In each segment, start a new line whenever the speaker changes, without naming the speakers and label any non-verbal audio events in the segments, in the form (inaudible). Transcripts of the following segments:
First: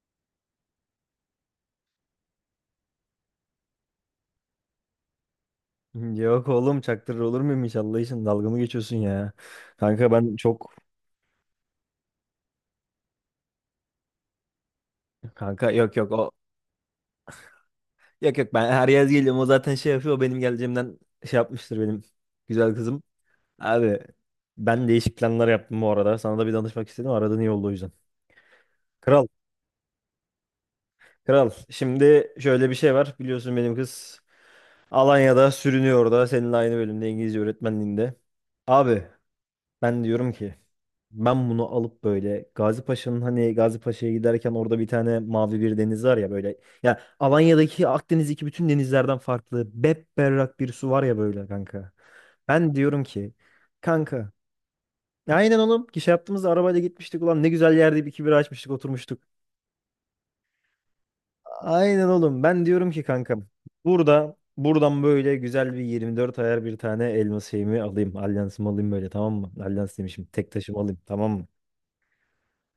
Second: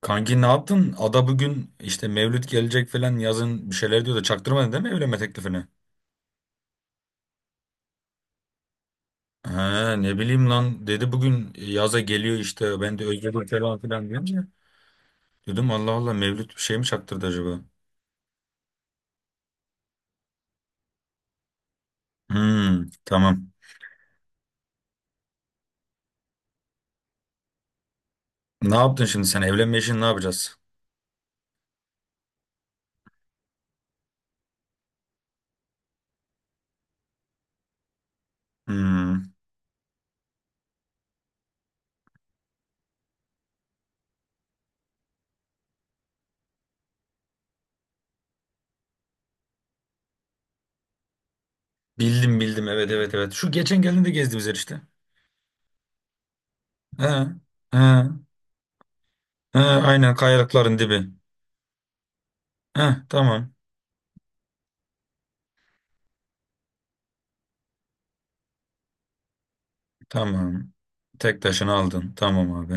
Kanki ne yaptın? Ada bugün işte Mevlüt gelecek falan yazın bir şeyler diyor da çaktırmadın değil mi evlenme teklifini?
(laughs) Yok oğlum, çaktırır olur muyum hiç? Allah için, dalga mı geçiyorsun ya?
Ha,
Kanka
ne
ben
bileyim
çok
lan dedi bugün yaza geliyor işte ben de özledim falan filan diyorum.
kanka
Dedim Allah
yok yok,
Allah
o
Mevlüt bir şey mi çaktırdı acaba?
yok yok, ben her yaz geliyorum, o zaten şey yapıyor. O benim geleceğimden şey yapmıştır, benim güzel
Hmm,
kızım.
tamam.
Abi, ben değişik planlar yaptım bu arada, sana da bir danışmak istedim. Aradın, iyi oldu o yüzden.
Ne yaptın şimdi
Kral
sen evlenme işini ne yapacağız?
kral, şimdi şöyle bir şey var, biliyorsun benim kız Alanya'da sürünüyor, orada seninle aynı bölümde, İngilizce öğretmenliğinde. Abi,
Hmm,
ben diyorum ki ben bunu alıp böyle Gazi Paşa'nın, hani Gazi Paşa'ya giderken orada bir tane mavi bir deniz var ya böyle. Ya Alanya'daki, Akdeniz'deki bütün denizlerden farklı bepberrak bir su var ya böyle kanka.
bildim bildim,
Ben
evet
diyorum
evet evet.
ki
Şu geçen geldiğinde
kanka,
gezdiğimiz yer işte.
ya aynen oğlum, ki şey yaptığımızda arabayla gitmiştik,
Ha,
ulan ne güzel yerde bir
ha,
iki bira açmıştık, oturmuştuk.
ha, aynen, kayalıkların dibi.
Aynen oğlum, ben diyorum ki
Ha,
kankam,
tamam
buradan böyle güzel bir 24 ayar bir tane elma şeyimi alayım, alyansımı alayım böyle, tamam mı? Alyans demişim, tek
tamam.
taşımı alayım, tamam
Tek
mı?
taşını aldın, tamam abi.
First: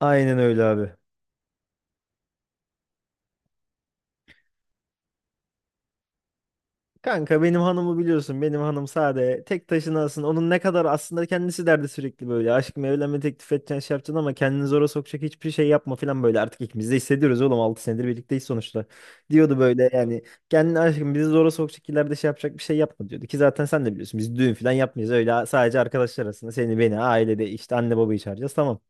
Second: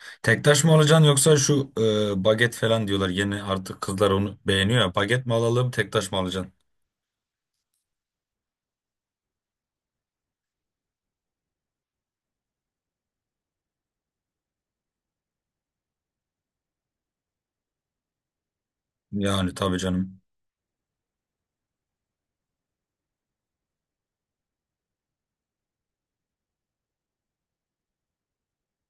Aynen
Tek taş
öyle
mı
abi.
alacaksın yoksa şu baget falan diyorlar. Yeni artık kızlar onu beğeniyor ya. Baget mi alalım, tek taş mı alacaksın?
Kanka, benim hanımı biliyorsun. Benim hanım sade. Tek taşına aslında. Onun ne kadar aslında kendisi derdi sürekli böyle. Aşkım, evlenme teklif edeceksin, şey yapacaksın, ama kendini zora sokacak hiçbir şey yapma falan böyle. Artık ikimiz de hissediyoruz oğlum. 6 senedir birlikteyiz sonuçta.
Yani
Diyordu
tabii
böyle
canım.
yani. Kendini aşkım bizi zora sokacak, ileride şey yapacak bir şey yapma diyordu. Ki zaten sen de biliyorsun, biz düğün falan yapmayız. Öyle sadece arkadaşlar arasında, seni beni, ailede işte anne babayı çağıracağız, tamam.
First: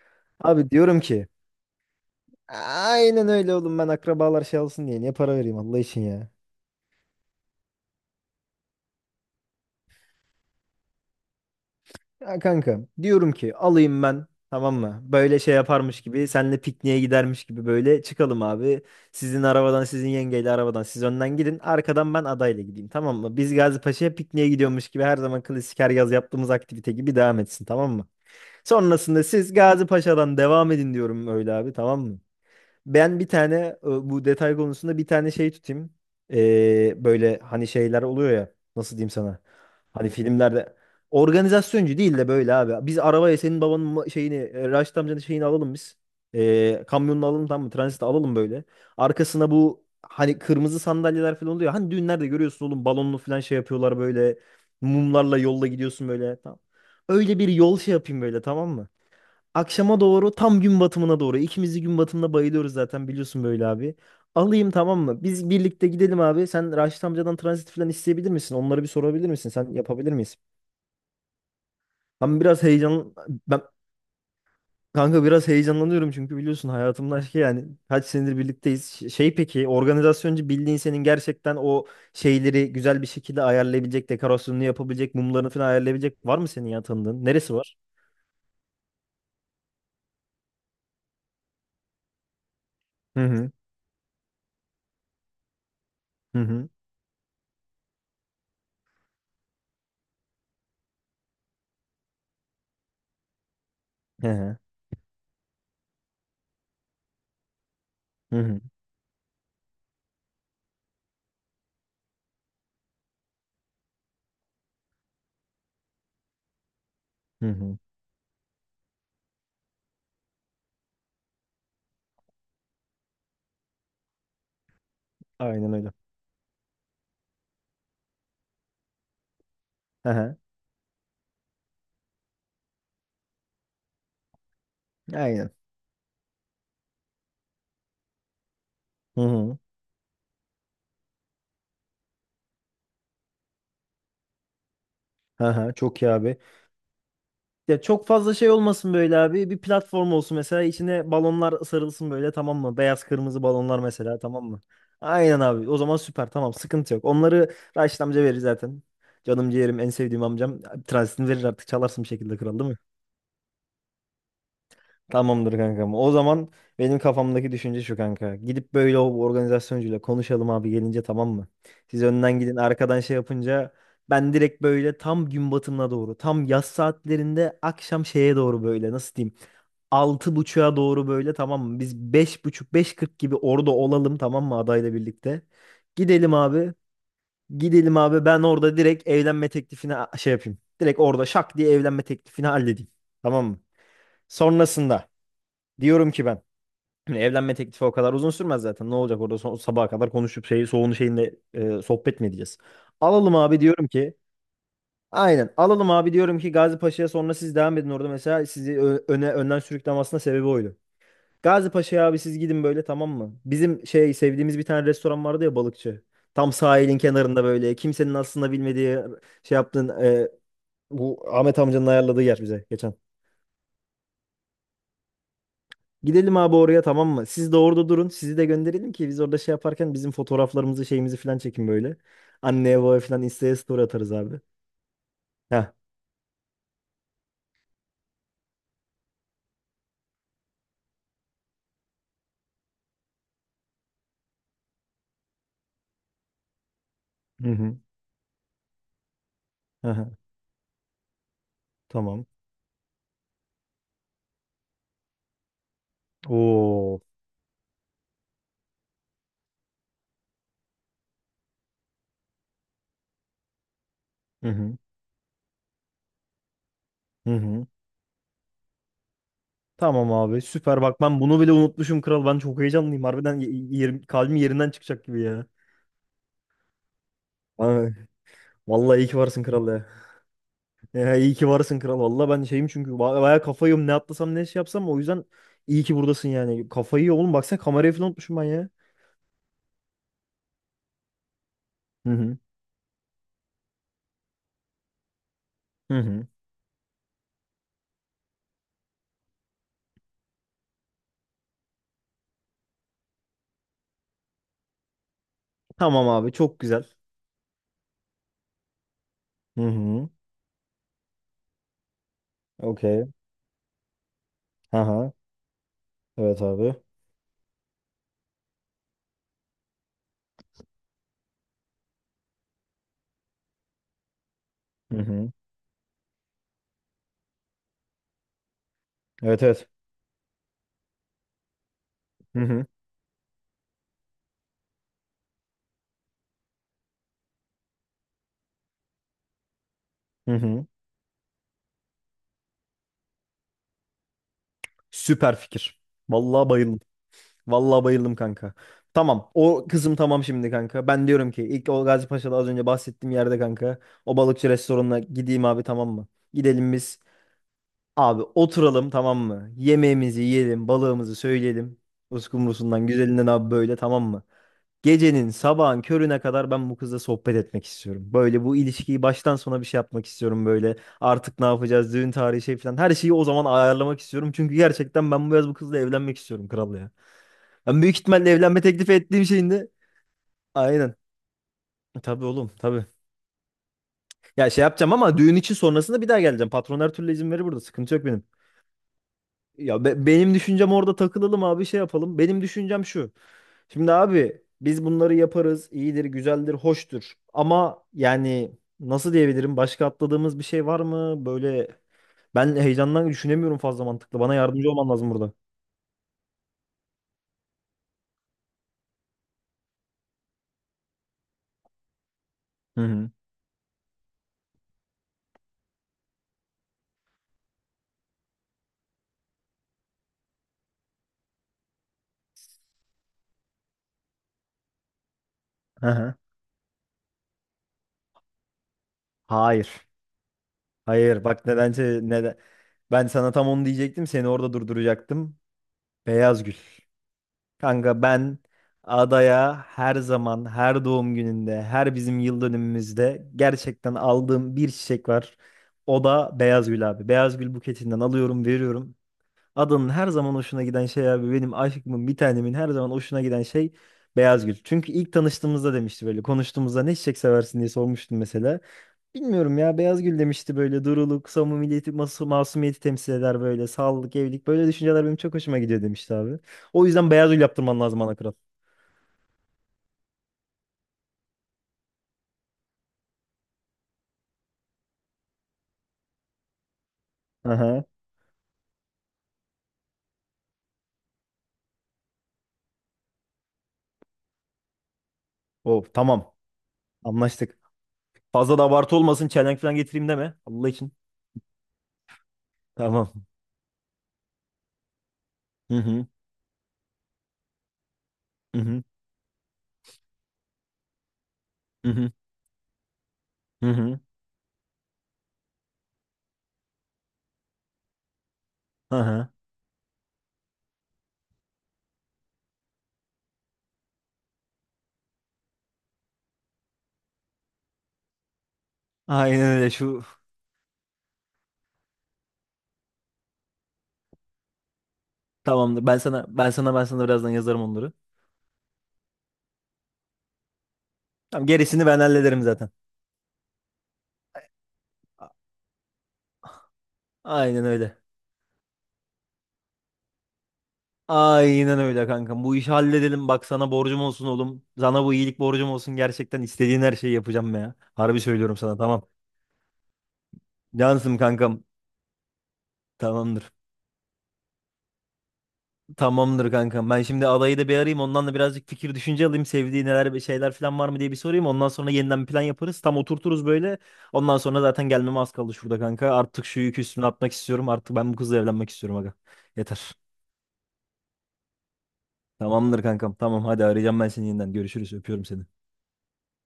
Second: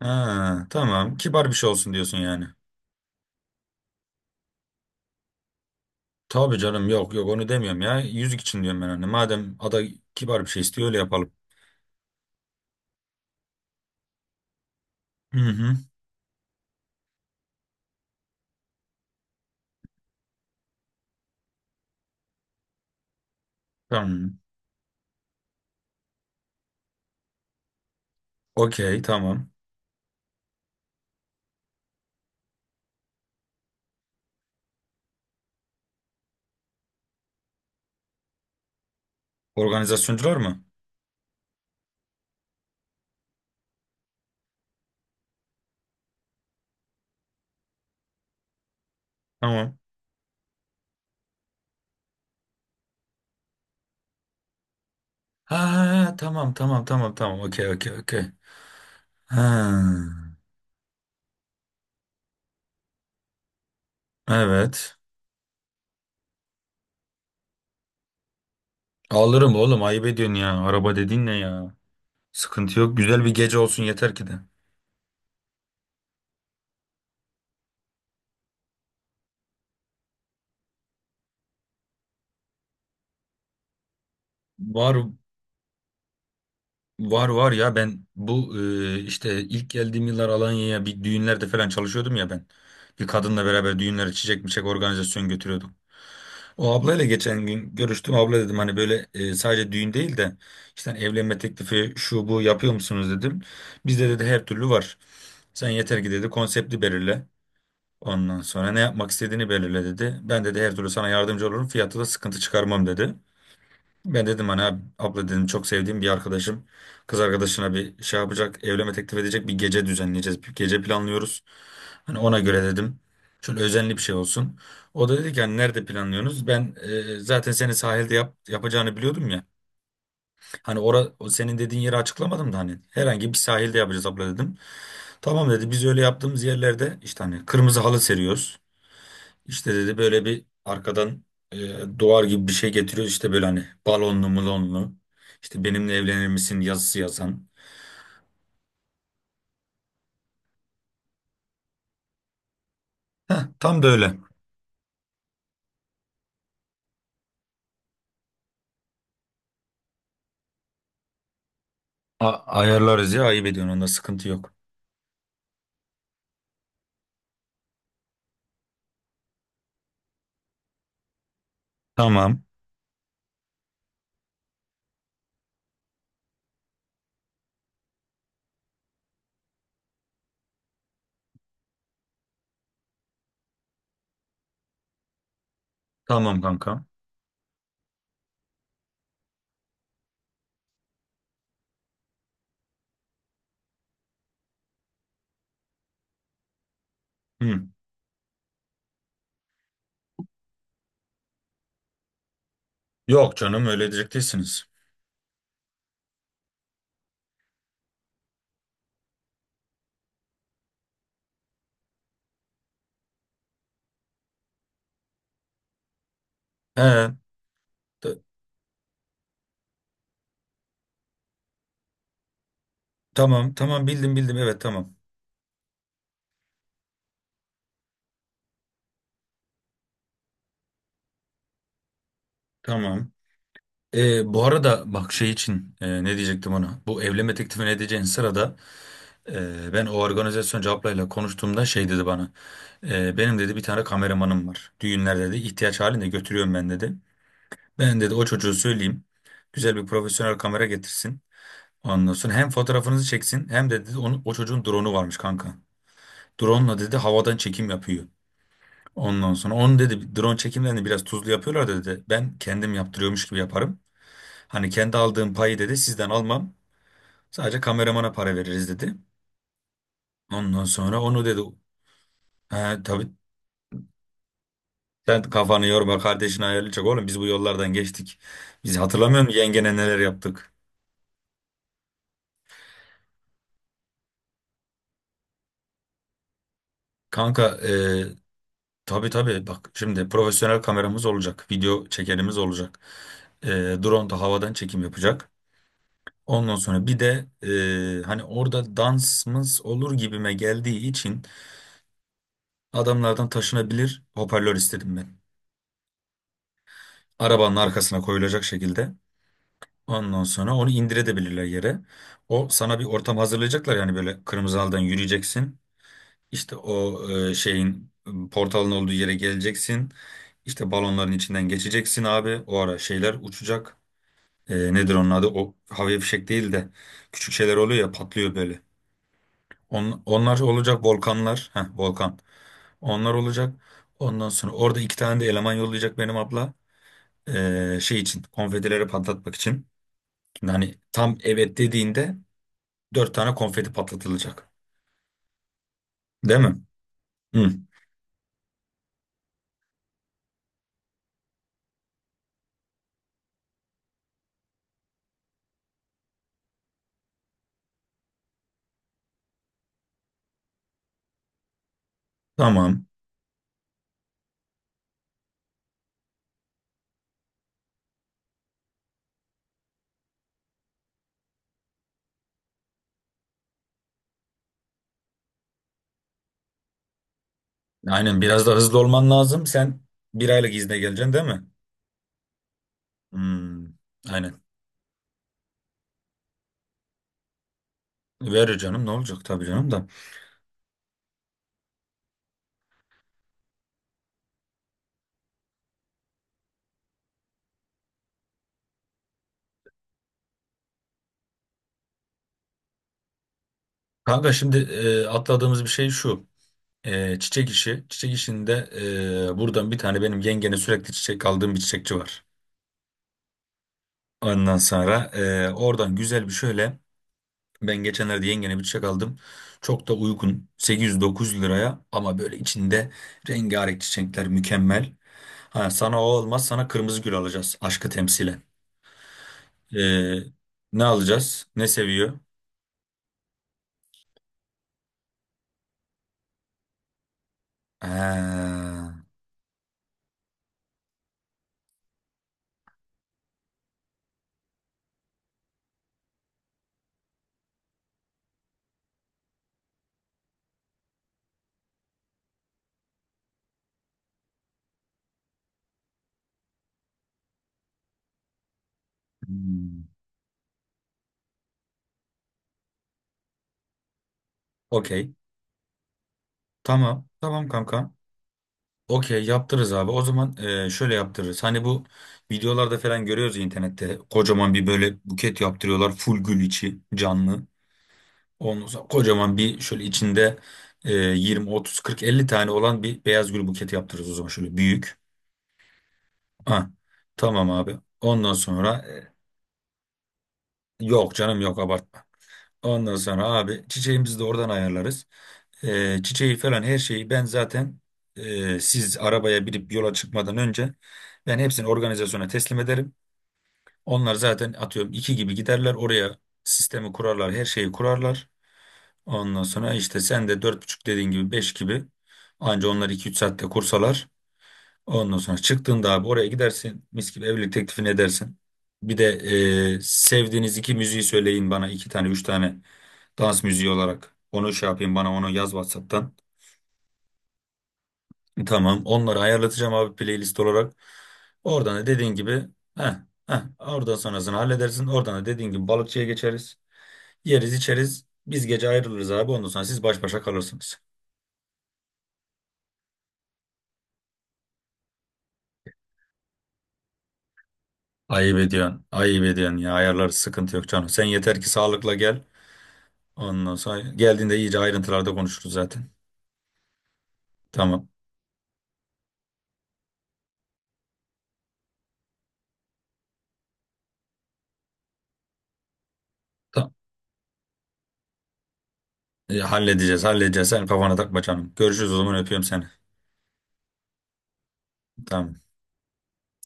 Ha,
Abi, diyorum
tamam.
ki,
Kibar bir şey olsun diyorsun yani.
aynen öyle oğlum, ben akrabalar şey alsın diye niye para vereyim Allah için ya.
Tabii canım, yok yok, onu demiyorum ya. Yüzük için diyorum ben hani. Madem ada kibar bir şey istiyor öyle yapalım.
Ya kanka, diyorum ki alayım ben, tamam mı?
Hı
Böyle şey
hı.
yaparmış gibi, senle pikniğe gidermiş gibi böyle çıkalım abi. Sizin arabadan, sizin yengeyle arabadan siz önden gidin, arkadan ben adayla gideyim, tamam mı? Biz Gazipaşa'ya
Tamam.
pikniğe gidiyormuş gibi, her zaman klasik her yaz yaptığımız aktivite gibi devam etsin, tamam mı?
Okey,
Sonrasında
tamam.
siz Gazipaşa'dan devam edin diyorum, öyle abi, tamam mı? Ben bir tane, bu detay konusunda bir tane şey tutayım. Böyle hani şeyler oluyor ya. Nasıl diyeyim sana? Hani
Organizasyoncular mı?
filmlerde, organizasyoncu değil de böyle abi. Biz arabaya senin babanın şeyini, Raşit amcanın şeyini alalım biz. Kamyonunu alalım, tamam mı? Transit alalım böyle. Arkasına
Tamam.
bu hani kırmızı sandalyeler falan oluyor. Hani düğünlerde görüyorsun oğlum, balonlu falan şey yapıyorlar böyle. Mumlarla
Ha
yolda
ha,
gidiyorsun
ha,
böyle.
tamam
Tamam.
tamam tamam
Öyle
tamam.
bir
Okey
yol
okey
şey
okey.
yapayım böyle, tamam mı? Akşama doğru,
Ha.
tam gün batımına doğru. İkimiz de gün batımına bayılıyoruz zaten, biliyorsun böyle abi. Alayım,
Evet.
tamam mı? Biz birlikte gidelim abi. Sen Raşit amcadan transit falan isteyebilir misin? Onları bir sorabilir misin?
Alırım
Sen
oğlum, ayıp
yapabilir
ediyorsun
miyiz?
ya. Araba dediğin ne ya?
Ben biraz
Sıkıntı yok.
heyecan...
Güzel bir gece
Ben
olsun yeter ki de.
kanka biraz heyecanlanıyorum, çünkü biliyorsun hayatımın aşkı yani. Kaç senedir birlikteyiz. Şey, peki organizasyoncu bildiğin senin gerçekten o şeyleri güzel bir şekilde ayarlayabilecek, dekorasyonunu
Var
yapabilecek, mumlarını falan ayarlayabilecek var mı senin ya tanıdığın?
var var
Neresi
ya,
var?
ben bu işte ilk geldiğim yıllar Alanya'ya bir düğünlerde falan çalışıyordum ya ben. Bir
Hı
kadınla
hı.
beraber düğünlere çiçek miçek organizasyon götürüyorduk.
Hı hı.
O ablayla geçen gün görüştüm. Abla dedim hani böyle sadece düğün değil de işte hani evlenme teklifi şu bu yapıyor musunuz dedim. Bizde dedi
Hı
her
hı.
türlü var. Sen yeter ki dedi konsepti belirle.
Hı
Ondan
hı.
sonra ne yapmak istediğini belirle dedi. Ben dedi her türlü sana yardımcı olurum. Fiyatı da sıkıntı çıkarmam dedi. Ben dedim hani abla dedim, çok sevdiğim bir arkadaşım kız
Hı
arkadaşına
hı.
bir şey yapacak, evlenme teklif edecek, bir gece düzenleyeceğiz, bir gece planlıyoruz. Hani ona göre dedim, şöyle özenli bir şey olsun. O da dedi ki hani
Aynen
nerede
öyle.
planlıyorsunuz? Ben zaten seni sahilde yapacağını biliyordum ya. Hani o senin dediğin yeri açıklamadım da hani herhangi bir sahilde yapacağız abla dedim. Tamam
Aynen.
dedi, biz öyle yaptığımız yerlerde işte hani kırmızı halı seriyoruz.
Hı hı.
İşte dedi böyle bir arkadan duvar gibi bir şey getiriyor işte böyle hani balonlu mulonlu, işte
Aha,
benimle
çok iyi
evlenir
abi.
misin yazısı yazan.
Ya çok fazla şey olmasın böyle abi. Bir platform olsun mesela, içine balonlar sarılsın böyle, tamam mı? Beyaz kırmızı balonlar
Tam böyle.
mesela, tamam mı? Aynen abi. O zaman süper, tamam, sıkıntı yok. Onları Raşit amca verir zaten. Canım ciğerim, en sevdiğim amcam. Transitini verir artık, çalarsın bir şekilde, kral değil mi?
Ayarlarız ya, ayıp ediyorsun, onda sıkıntı yok.
Tamamdır kankam. O zaman benim kafamdaki düşünce şu kanka. Gidip böyle o organizasyoncuyla konuşalım abi gelince, tamam mı? Siz önden
Tamam
gidin, arkadan şey yapınca ben direkt böyle tam gün batımına doğru, tam yaz saatlerinde akşam şeye doğru böyle, nasıl diyeyim? 6.30'a doğru böyle, tamam mı? Biz beş buçuk, beş kırk gibi orada olalım, tamam mı, adayla birlikte. Gidelim
tamam
abi.
kanka.
Gidelim abi, ben orada direkt evlenme teklifini şey yapayım. Direkt orada şak diye evlenme teklifini halledeyim. Tamam mı? Sonrasında diyorum ki ben. (clears throat) Şimdi evlenme
Hı.
teklifi o kadar uzun sürmez zaten. Ne olacak orada, son, sabaha kadar konuşup şey, soğunu şeyinle sohbet mi edeceğiz? Alalım
Yok
abi
canım, öyle
diyorum ki.
diyecek değilsiniz.
Aynen alalım abi, diyorum ki Gazi Paşa'ya, sonra siz devam edin orada mesela, sizi ö- öne önden sürüklemesine sebebi oydu. Gazi Paşa'ya abi siz gidin böyle, tamam mı? Bizim şey sevdiğimiz bir tane restoran vardı ya, balıkçı. Tam sahilin
He,
kenarında böyle, kimsenin
t-
aslında bilmediği şey yaptığın, bu Ahmet amcanın ayarladığı yer, bize geçen.
tamam tamam, bildim bildim, evet tamam
Gidelim abi oraya, tamam mı? Siz de orada durun. Sizi de gönderelim ki biz orada şey yaparken bizim fotoğraflarımızı, şeyimizi falan çekin böyle. Anneye babaya
tamam.
falan Insta'ya story atarız
E,
abi.
bu arada bak, şey
Heh.
için ne diyecektim ona, bu evlenme teklifi ne diyeceğin sırada. Ben o organizasyon ablayla konuştuğumda şey dedi bana. "Benim dedi bir tane kameramanım var. Düğünler dedi ihtiyaç halinde götürüyorum ben dedi.
Hı hı.
Ben dedi o çocuğu söyleyeyim. Güzel bir
Hı hı.
profesyonel kamera getirsin. Ondan
Tamam.
sonra hem fotoğrafınızı çeksin hem de dedi o çocuğun drone'u varmış kanka. Drone'la dedi
Oo.
havadan çekim yapıyor. Ondan sonra onu dedi, drone çekimlerini biraz tuzlu yapıyorlar dedi. Ben kendim yaptırıyormuş gibi yaparım.
Hı
Hani
hı.
kendi aldığım payı dedi sizden almam.
Hı
Sadece
hı.
kameramana para veririz dedi.
Tamam abi,
Ondan
süper, bak
sonra
ben
onu dedi.
bunu bile unutmuşum kral. Ben
He,
çok heyecanlıyım.
tabii.
Harbiden, yerim, kalbim yerinden çıkacak
Sen
gibi ya.
kafanı yorma, kardeşin ayarlayacak oğlum, biz bu yollardan
Ay,
geçtik. Biz,
vallahi iyi ki
hatırlamıyor musun
varsın kral
yengene
ya.
neler yaptık?
Ya iyi ki varsın kral. Vallahi ben şeyim, çünkü bayağı kafayı yiyorum. Ne atlasam, ne şey yapsam, o yüzden iyi ki buradasın yani. Kafayı yiyor oğlum,
Kanka
baksana kamerayı falan unutmuşum ben ya.
tabii tabii, bak şimdi profesyonel kameramız olacak. Video
Hı hı.
çekerimiz olacak. E, drone da havadan çekim yapacak.
Hı hı.
Ondan sonra bir de hani orada dansımız olur gibime geldiği için adamlardan taşınabilir hoparlör istedim ben.
Tamam abi, çok güzel.
Arabanın arkasına koyulacak şekilde.
Hı hı.
Ondan sonra onu indirebilirler yere. O sana bir
Okey.
ortam hazırlayacaklar yani, böyle kırmızı halıdan
Ha,
yürüyeceksin.
evet
İşte
abi.
o şeyin portalın olduğu yere geleceksin. İşte balonların içinden geçeceksin abi. O ara şeyler uçacak. Nedir
Hı
onun adı?
hı.
O havai fişek değil de küçük şeyler oluyor ya, patlıyor böyle.
Evet evet.
Onlar olacak, volkanlar. Heh, volkan.
Hı hı.
Onlar olacak. Ondan sonra orada iki tane de eleman yollayacak benim abla. Şey için, konfetileri patlatmak için.
Hı
Şimdi
hı.
hani tam evet dediğinde dört tane konfeti patlatılacak.
Süper fikir.
Değil
Vallahi
mi?
bayıldım.
Hı,
Vallahi bayıldım kanka. Tamam. O kızım, tamam şimdi kanka. Ben diyorum ki ilk o Gazi Paşa'da az önce bahsettiğim yerde kanka. O balıkçı restoranına gideyim abi, tamam mı? Gidelim biz. Abi oturalım, tamam mı? Yemeğimizi yiyelim. Balığımızı söyleyelim.
tamam.
Uskumrusundan, güzelinden abi böyle, tamam mı? Gecenin sabahın körüne kadar ben bu kızla sohbet etmek istiyorum. Böyle bu ilişkiyi baştan sona bir şey yapmak istiyorum böyle. Artık ne yapacağız, düğün tarihi şey falan. Her şeyi o zaman ayarlamak istiyorum. Çünkü gerçekten ben bu yaz bu kızla evlenmek istiyorum kral ya. Ben büyük
Aynen,
ihtimalle
biraz da
evlenme
hızlı
teklifi
olman
ettiğim
lazım.
şeyin de
Sen bir aylık izne
aynen.
geleceksin değil mi?
Tabii oğlum, tabii.
Hmm, aynen.
Ya şey yapacağım ama düğün için sonrasında bir daha geleceğim. Patron her türlü izin verir burada. Sıkıntı yok benim.
Verir canım, ne olacak tabii canım
Ya
da.
benim düşüncem orada takılalım abi, şey yapalım. Benim düşüncem şu. Şimdi abi biz bunları yaparız. İyidir, güzeldir, hoştur. Ama yani nasıl diyebilirim? Başka atladığımız bir şey var mı? Böyle ben heyecandan düşünemiyorum fazla mantıklı.
Kanka
Bana
şimdi
yardımcı olman lazım burada.
atladığımız bir şey şu. Çiçek işi. Çiçek işinde buradan bir tane, benim yengene sürekli çiçek aldığım bir çiçekçi var.
Hı hı.
Ondan sonra oradan güzel bir şöyle. Ben geçenlerde yengene bir çiçek aldım. Çok da uygun, 800-900 liraya, ama böyle içinde rengarenk çiçekler, mükemmel. Ha,
Hı
sana o
hı.
olmaz, sana kırmızı gül alacağız, aşkı temsilen.
Hayır.
Ee, ne
Hayır.
alacağız?
Bak
Ne
nedense,
seviyor?
neden. Ben sana tam onu diyecektim. Seni orada durduracaktım. Beyaz gül. Kanka ben
Ha,
adaya her zaman, her doğum gününde, her bizim yıl dönümümüzde gerçekten aldığım bir çiçek var. O da beyaz gül abi. Beyaz gül buketinden alıyorum, veriyorum. Adanın her zaman hoşuna giden şey abi, benim aşkımın, bir tanemin her zaman hoşuna giden şey beyaz gül. Çünkü ilk tanıştığımızda demişti, böyle konuştuğumuzda ne çiçek seversin diye sormuştum mesela. Bilmiyorum ya,
hmm,
beyaz gül demişti böyle, duruluk, samimiyeti, masumiyeti temsil eder, böyle sağlık, evlilik böyle düşünceler
okey.
benim çok hoşuma gidiyor demişti abi. O
Tamam.
yüzden beyaz gül
Tamam
yaptırman
kanka.
lazım ana kral.
Okey, yaptırırız abi. O zaman şöyle yaptırırız. Hani bu videolarda falan görüyoruz ya internette. Kocaman bir böyle buket yaptırıyorlar, full gül, içi canlı.
Aha.
Ondan sonra kocaman bir şöyle içinde 20, 30, 40, 50 tane olan bir beyaz gül buketi yaptırırız o zaman. Şöyle büyük.
Oh tamam,
Ha, tamam
anlaştık.
abi. Ondan
Fazla da
sonra
abartı olmasın, çelenk falan getireyim deme Allah için.
yok canım, yok abartma. Ondan
Tamam.
sonra abi çiçeğimizi de oradan ayarlarız.
Hı
Ee,
hı.
çiçeği falan her şeyi ben zaten
Hı hı.
siz arabaya binip yola çıkmadan önce ben hepsini
Hı hı.
organizasyona teslim ederim.
Hı hı. Hı hı.
Onlar zaten atıyorum iki gibi giderler oraya, sistemi kurarlar, her şeyi kurarlar.
Aha.
Ondan sonra işte sen de dört buçuk dediğin gibi beş gibi, anca onlar iki üç saatte kursalar. Ondan sonra çıktığında abi oraya gidersin, mis gibi evlilik teklifini edersin. Bir de
Aynen öyle şu
sevdiğiniz iki müziği söyleyin bana, iki tane üç tane dans müziği olarak onu şey yapayım, bana onu yaz
tamamdır. Ben
WhatsApp'tan.
sana ben sana ben sana birazdan yazarım onları.
Tamam. Onları ayarlatacağım abi, playlist olarak.
Tamam,
Oradan da
gerisini ben
dediğin
hallederim
gibi
zaten.
heh, oradan sonrasını halledersin. Oradan da dediğin gibi balıkçıya geçeriz. Yeriz
Aynen öyle.
içeriz. Biz gece ayrılırız abi. Ondan sonra siz baş başa kalırsınız.
Aynen öyle kankam. Bu işi halledelim. Bak sana borcum olsun oğlum. Sana bu iyilik borcum olsun. Gerçekten istediğin her şeyi yapacağım ya. Harbi
Ayıp
söylüyorum sana,
ediyorsun.
tamam.
Ayıp ediyorsun ya. Ayarlar, sıkıntı yok canım. Sen
Cansım
yeter ki
kankam.
sağlıkla gel.
Tamamdır.
Ondan sonra geldiğinde iyice ayrıntılarda konuşuruz zaten.
Tamamdır kankam. Ben şimdi adayı da bir
Tamam.
arayayım. Ondan da birazcık fikir, düşünce alayım. Sevdiği neler, bir şeyler falan var mı diye bir sorayım. Ondan sonra yeniden bir plan yaparız. Tam oturturuz böyle. Ondan sonra zaten gelmeme az kaldı şurada kanka. Artık şu
Tamam.
yükü üstüne atmak istiyorum. Artık ben bu kızla evlenmek istiyorum aga.
E,
Yeter.
halledeceğiz halledeceğiz. Sen kafana takma canım. Görüşürüz o zaman, öpüyorum seni.
Tamamdır kankam. Tamam, hadi arayacağım ben seni yeniden. Görüşürüz. Öpüyorum
Tamam.
seni.